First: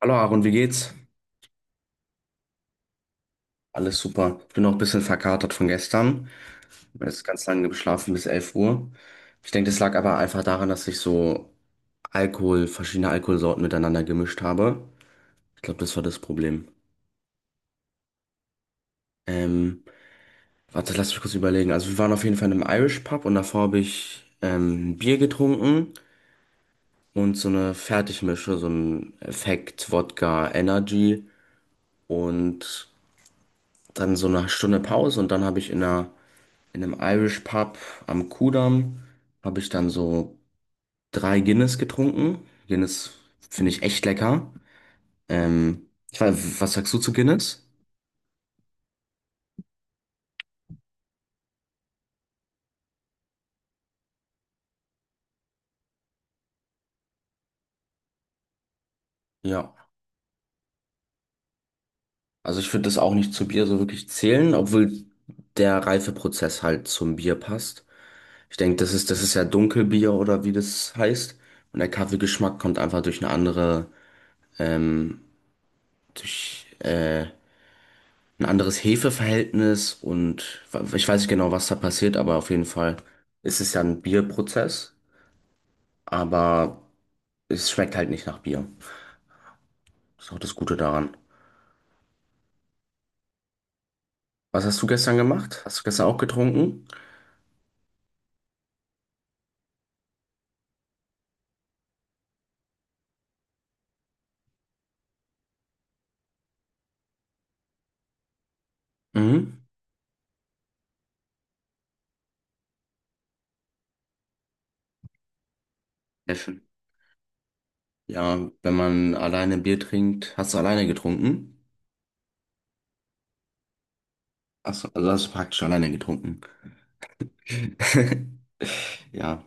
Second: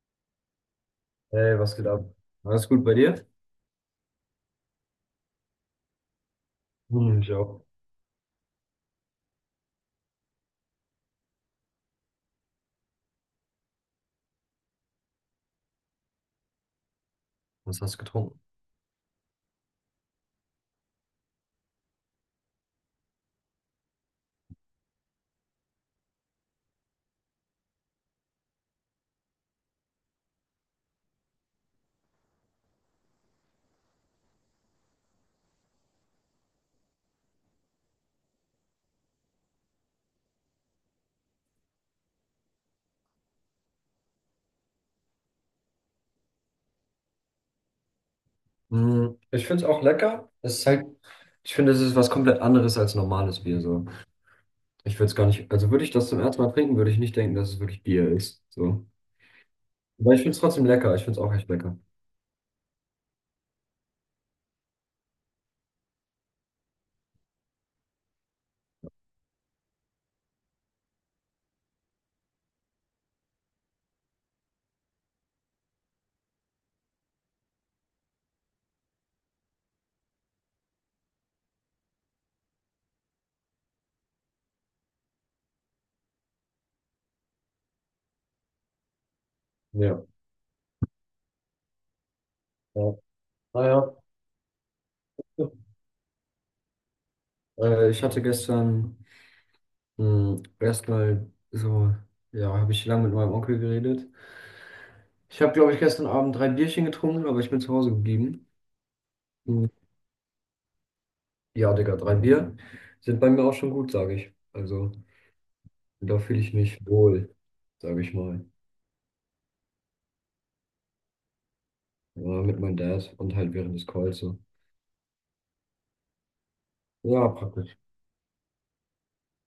Hallo Aaron, wie geht's? Hey, was geht ab? Alles gut bei dir? Alles super. Ich bin noch ein bisschen verkatert von gestern. Ich habe Hm, jetzt ich ganz auch. lange geschlafen bis 11 Uhr. Ich denke, das lag aber einfach daran, dass ich so Alkohol, verschiedene Alkoholsorten miteinander gemischt habe. Ich glaube, das war das Problem. Was hast du getrunken? Ähm, warte, lass mich kurz überlegen. Also wir waren auf jeden Fall in einem Irish Pub und davor habe ich ein Bier getrunken und so eine Fertigmische, so ein Effekt, Wodka, Energy und dann so eine Stunde Pause und dann habe ich in einem Irish Pub am Kudamm habe ich dann so drei Guinness getrunken. Guinness finde ich echt lecker. Ich weiß, was sagst du zu Guinness? Mm, ich finde es auch lecker. Es ist halt, ich finde, es ist was komplett anderes als normales Bier. So. Ich würde es gar nicht, also würde ich das zum ersten Mal trinken, würde ich nicht denken, dass es wirklich Bier ist. So. Ja, Aber ich finde es trotzdem lecker. Ich finde es auch echt lecker. also ich würde das auch nicht zu Bier so wirklich zählen, obwohl der Reifeprozess halt zum Bier passt. Ich denke, das ist ja Dunkelbier oder wie das heißt. Und der Kaffeegeschmack kommt einfach durch eine andere, ähm, durch ein anderes Hefeverhältnis und ich weiß nicht genau, was da passiert, aber auf jeden Fall ist es ja ein Bierprozess, aber es schmeckt halt nicht nach Bier. Ja. Das ist auch das Gute daran. Ja. Naja. Was hast du gestern gemacht? Hast du gestern auch getrunken? Ich hatte gestern mh, erstmal so, ja, habe ich lange mit meinem Onkel geredet. Ich habe, glaube ich, gestern Abend drei Bierchen getrunken, aber ich bin zu Hause geblieben. Mhm. Hm. Ja, Digga, drei Bier sind bei mir auch schon gut, sage ich. Also, da Sehr fühle ich schön. mich wohl, sage ich mal. Ja, wenn man alleine Bier trinkt, hast du alleine getrunken? Ja, mit meinem Dad und halt während des Calls so. Achso, also hast du praktisch alleine getrunken. Ja, praktisch. Ja.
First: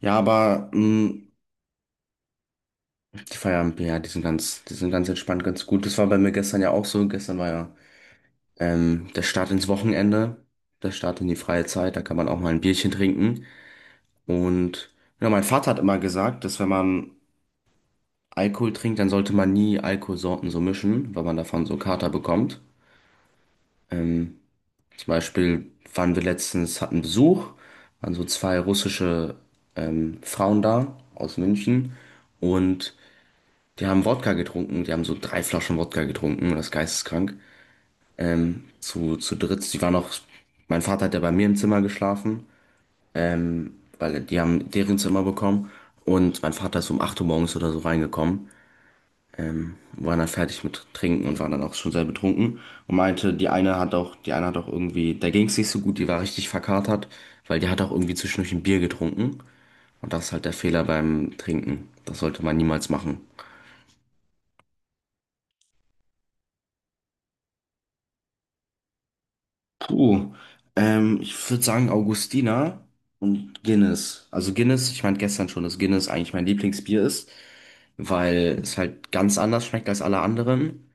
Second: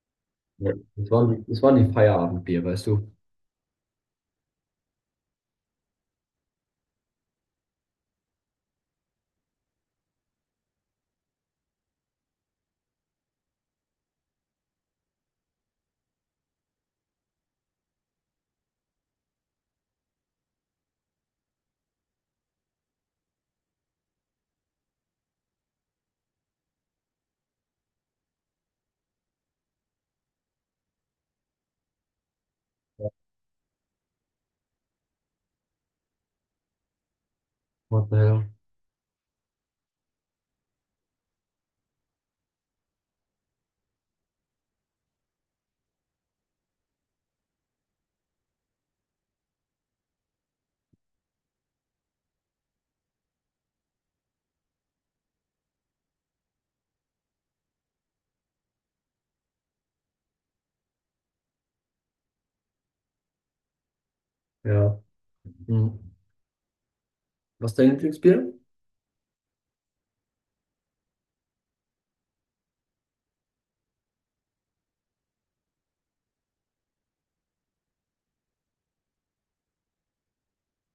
Ja, aber Ja. Das mh, waren, das waren die Feierabendbier, weißt du? die Feierabendbier, ja, die sind ganz entspannt, ganz gut. Das war bei mir gestern ja auch so. Gestern war ja der Start ins Wochenende, der Start in die freie Zeit, da kann man auch mal ein Bierchen trinken. Und ja, mein Vater hat immer gesagt, dass wenn man Alkohol trinkt, dann sollte man nie Alkoholsorten so mischen, weil man davon so Kater bekommt. Ähm, zum Beispiel waren wir letztens, hatten Besuch, waren so zwei russische Frauen da aus München und Ja. die haben Wodka getrunken, die haben so drei Flaschen Wodka getrunken, das ist geisteskrank. What the hell? Zu dritt, die waren auch, mein Vater hat ja bei mir im Zimmer geschlafen, weil die haben deren Zimmer bekommen und mein Vater ist um 8 Uhr morgens oder so reingekommen, war dann fertig mit Trinken und war dann auch schon sehr betrunken und meinte, die eine hat auch irgendwie, der ging es nicht so gut, die war richtig verkatert, weil die hat auch irgendwie zwischendurch ein Bier getrunken und das ist halt der Fehler beim Trinken. Das sollte man niemals machen. Ja. Hm. Was ist dein Lieblingsbier? Puh, ich würde sagen Augustiner und Guinness. Also Guinness, ich meinte gestern schon, dass Guinness eigentlich mein Lieblingsbier ist, weil es halt ganz anders schmeckt als alle anderen.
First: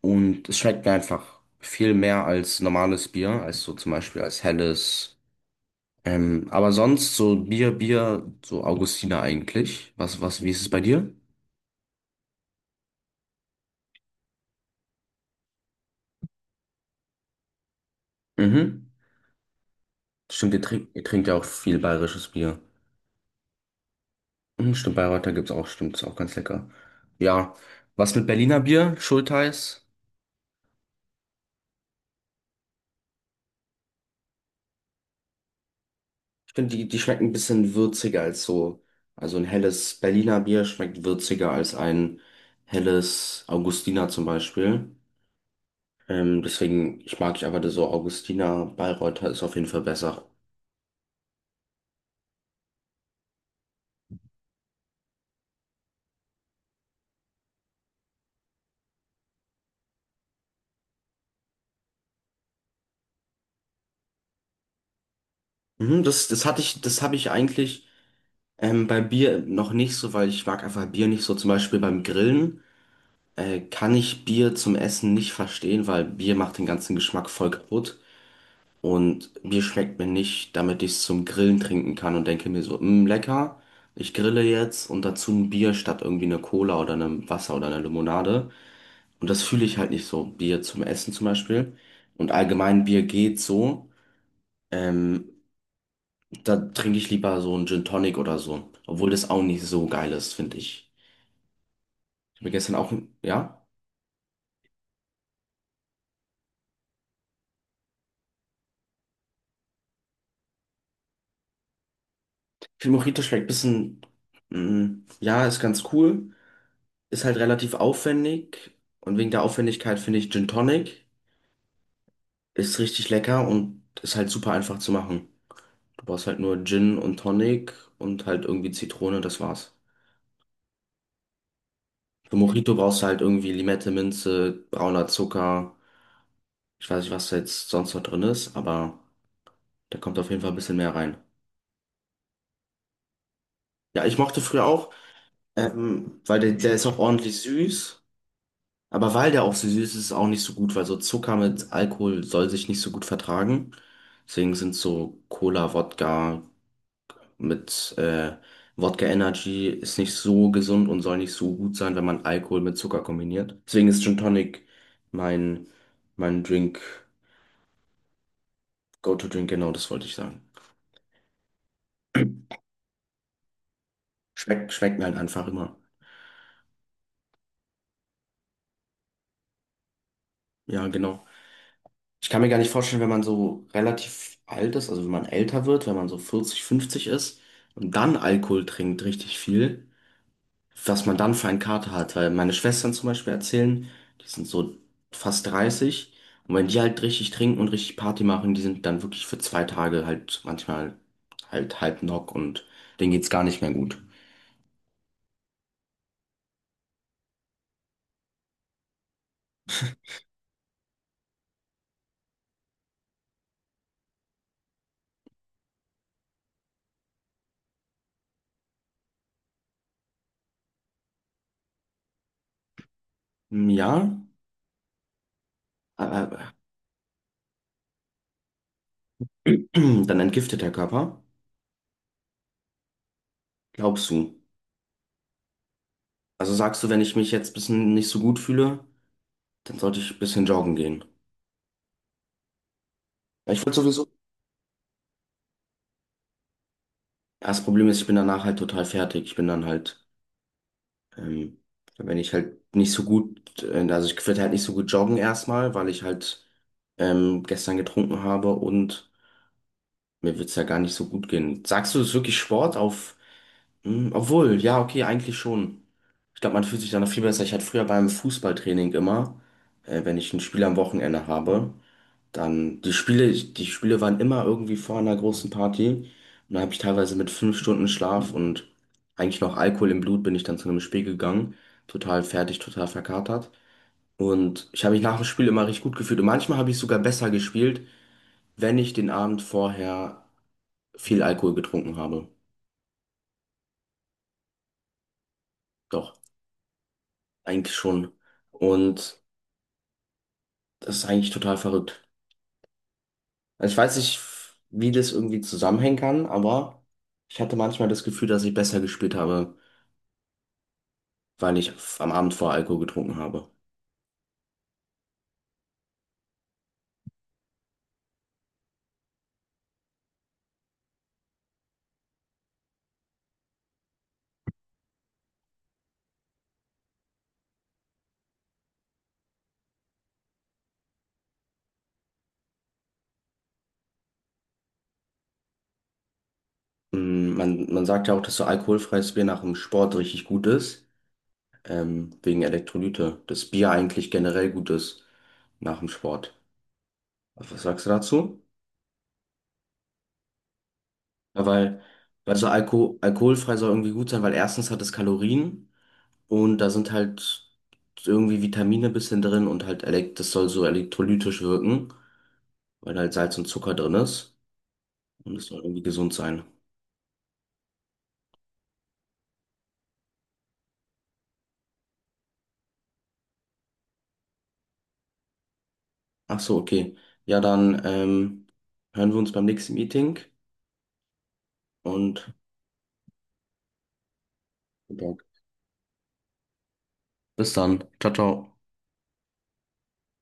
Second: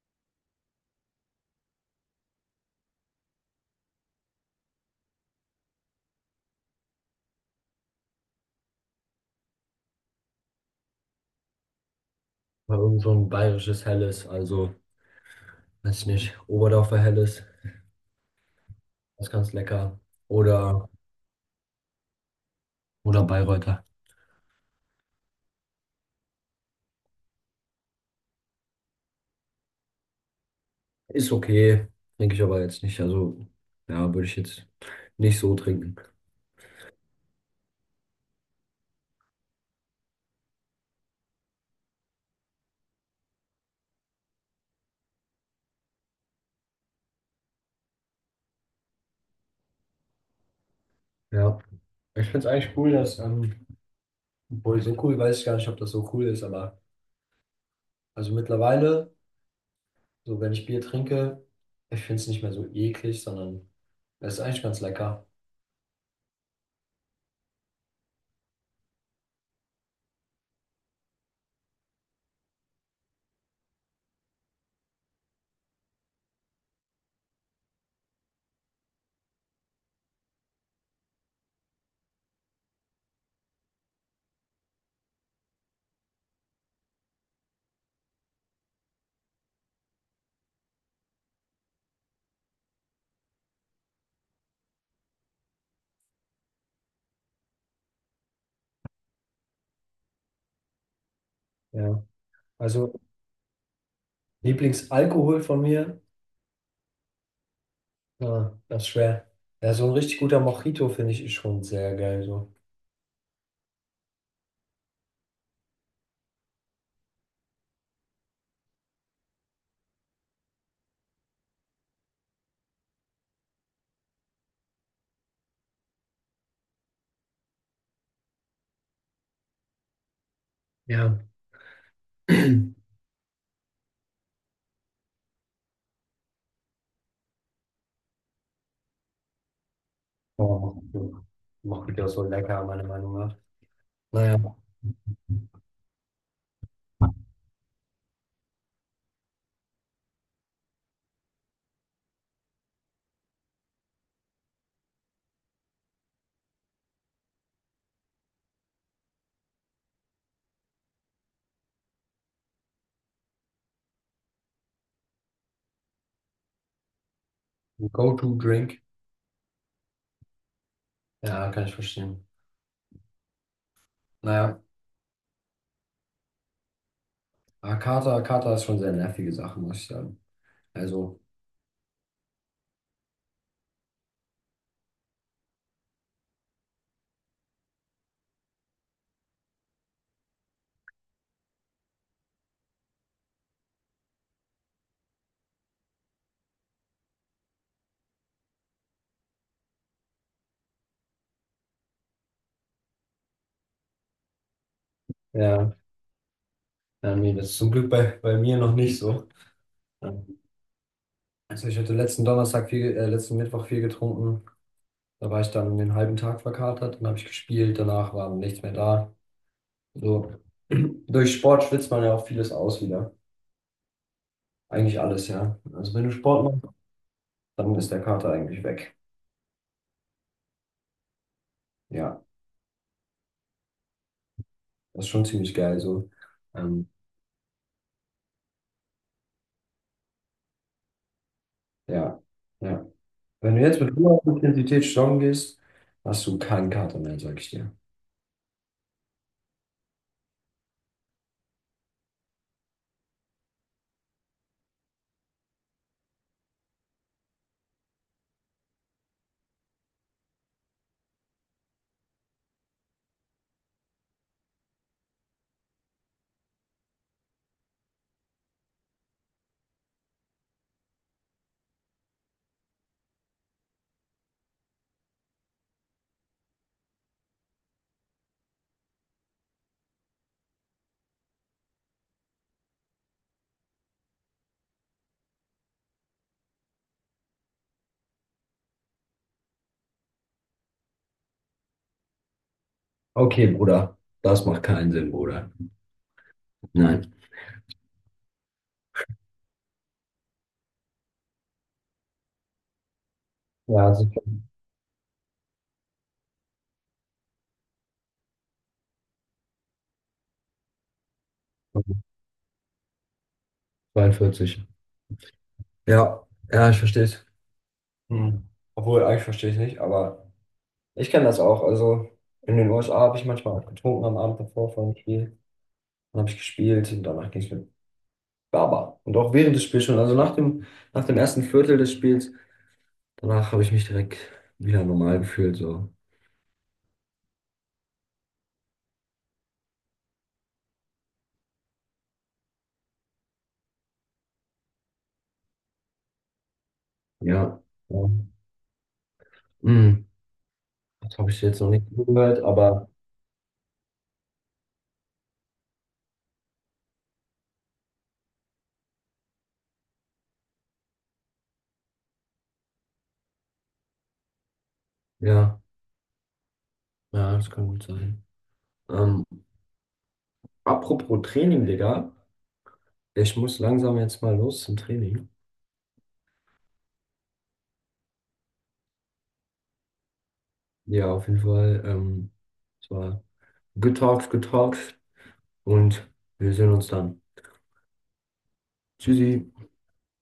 Und es schmeckt mir einfach viel mehr als normales Bier, als so zum Beispiel als helles. Aber sonst so so Augustiner eigentlich. Wie ist es bei dir? Mal irgend so ein bayerisches Helles, also, weiß ich nicht, Oberdorfer Helles, Mhm. das ist ganz lecker. Stimmt, ihr Oder, trinkt, ihr trinkt ja auch viel bayerisches Bier. oder Bayreuther. Mhm, stimmt, Bayreuther gibt's auch, stimmt, ist auch ganz lecker. Ja, was mit Berliner Bier? Schultheiß? Ist okay, denke ich aber jetzt nicht. Also, ja, würde ich jetzt nicht so trinken. Stimmt, die schmecken ein bisschen würziger als so. Also ein helles Berliner Bier schmeckt würziger als ein helles Augustiner zum Beispiel. Deswegen, ich mag ich aber das so Augustiner Bayreuther ist auf jeden Fall besser. Ja, ich finde es eigentlich cool, dass, obwohl so cool weiß ich gar nicht, ob das so cool ist, aber also mittlerweile, so wenn ich Bier trinke, ich finde es nicht mehr so eklig, sondern es ist eigentlich ganz lecker. Mhm, das habe ich eigentlich bei Bier noch nicht so, weil ich mag einfach Bier nicht so. Zum Beispiel beim Grillen kann ich Bier zum Essen nicht verstehen, weil Bier macht den ganzen Geschmack voll kaputt. Und Bier schmeckt mir nicht, damit ich es zum Grillen trinken kann und denke mir so, mh, lecker, ich grille jetzt und dazu ein Bier statt irgendwie eine Cola oder einem Wasser oder einer Limonade. Und das fühle ich halt nicht so. Bier zum Essen zum Beispiel. Und allgemein Bier geht so. Ähm, da trinke ich lieber so einen Gin Tonic oder so. Obwohl das auch nicht so geil ist, finde ich. Ja, Ich habe mir gestern auch, also ja. Lieblingsalkohol von mir, ja, das ist schwer. Ja, so ein richtig guter Mojito finde ich schon sehr geil, so. Ich finde Mojito schmeckt ein bisschen, ja, ist ganz cool. Ist halt relativ aufwendig. Und wegen der Aufwendigkeit finde ich Gin Tonic ist richtig lecker und ist halt super einfach zu machen. Du brauchst halt nur Gin und Tonic und halt irgendwie Zitrone, das war's. Ja. Für Mojito brauchst du halt irgendwie Limette, Minze, brauner Zucker. Ich weiß nicht, was da jetzt sonst noch drin ist, aber da kommt auf jeden Fall ein Oh, bisschen mehr rein. Mojito. Mojito ist so lecker, meiner Meinung nach. Ja, ich Naja. mochte früher auch, weil der ist auch ordentlich süß. Aber weil der auch so süß ist, ist es auch nicht so gut, weil so Zucker mit Alkohol soll sich nicht so gut vertragen. Deswegen sind so Cola, Wodka mit Wodka Energy ist nicht so gesund und soll nicht so gut sein, wenn man Alkohol mit Zucker kombiniert. Deswegen ist Gin Tonic mein, mein Drink. Go-to-Drink. Go-to-Drink, genau, das wollte ich sagen. Ja, kann ich verstehen. Naja, Schmeckt mir halt einfach immer. Hakata, Hakata ist schon sehr nervige Sache, muss ich sagen. Ja, Also, genau. Ich kann mir gar nicht vorstellen, wenn man so relativ alt ist, also wenn man älter wird, wenn man so 40, 50 ist und dann Alkohol trinkt, richtig viel, was man dann für einen Kater hat. Weil meine Schwestern zum Beispiel erzählen, die sind so fast 30 und wenn die halt richtig trinken und richtig Party machen, die sind dann wirklich für 2 Tage halt manchmal halt halb knock und denen geht's gar nicht mehr gut. ja, ja, nee, das ist zum Glück bei mir noch nicht so. Ja. Also ich hatte letzten Donnerstag viel, letzten Mittwoch viel getrunken. Da war ich dann den halben Tag verkatert, dann habe ich gespielt, danach war nichts mehr da. So. Durch Sport schwitzt man ja auch vieles aus wieder. Hm, ja, Eigentlich alles, ja. Also wenn du aber Sport machst, dann ist der Kater eigentlich weg. dann entgiftet der Körper. Ja, Glaubst du? das ist schon ziemlich geil so. Also sagst du, Ähm, wenn ich mich jetzt ein bisschen nicht so gut fühle, dann sollte ich ein bisschen joggen gehen. ja, ja. Ja, Wenn du ich würde jetzt mit sowieso. hoher Intensität joggen gehst, hast du keinen Kater mehr, sag Ja, ich das dir. Problem ist, ich bin danach halt total fertig. Ich bin dann halt, ähm, wenn ich halt nicht so gut, also ich würde halt nicht so gut joggen erstmal, weil ich halt gestern getrunken habe und mir wird's ja gar nicht so gut gehen. Sagst du, es ist wirklich Sport auf, obwohl, ja, okay, eigentlich schon. Ich glaube, man fühlt sich dann noch viel besser. Ich hatte früher beim Fußballtraining immer, wenn ich ein Spiel am Wochenende habe. Dann die Spiele waren immer irgendwie vor einer großen Party. Und da habe ich teilweise mit 5 Stunden Schlaf und eigentlich noch Alkohol im Blut bin ich dann zu einem Spiel gegangen. Total fertig, total verkatert. Und ich habe mich nach dem Spiel immer richtig gut gefühlt. Und manchmal habe ich sogar besser gespielt, wenn ich den Abend vorher viel Alkohol getrunken habe. Okay, Bruder, das macht keinen Sinn, Bruder. Doch, Nein. eigentlich schon. Und das ist eigentlich total verrückt. Also ich Ja, weiß nicht, sicher. wie das irgendwie zusammenhängen kann, aber ich hatte manchmal das Gefühl, dass ich besser gespielt habe, weil ich am Abend vorher Alkohol getrunken habe. 42. Ja, ja, ich verstehe es. Hm. Obwohl, eigentlich verstehe ich nicht, aber ich kenne das auch. Also in den USA habe ich manchmal auch getrunken am Abend davor vor dem Spiel. Dann habe ich gespielt und danach ging es mir Baba. Und auch während des Spiels schon, also nach dem ersten Viertel des Spiels, danach habe ich mich direkt wieder normal gefühlt. So. Man sagt ja auch, dass so alkoholfreies Bier nach dem Sport richtig gut ist, wegen Elektrolyte. Dass Bier eigentlich generell gut ist nach dem Sport. Was Ja. sagst du Ja. dazu? Hm, das habe ich Ja, jetzt noch weil, nicht weil gehört, so aber alkoholfrei soll irgendwie gut sein, weil erstens hat es Kalorien und da sind halt irgendwie Vitamine ein bisschen drin und halt elek das soll so elektrolytisch wirken, weil halt Salz und Zucker drin ist und es ja, soll irgendwie gesund sein. ja, das kann gut sein. Ähm, apropos Training, Digga. Ich muss langsam jetzt mal los zum Training. Ach so, okay. Ja, dann hören wir uns beim nächsten Meeting Ja, auf jeden Fall. Und Es war good talks, und wir sehen uns dann. bis dann. Ciao, ciao. Tschüssi.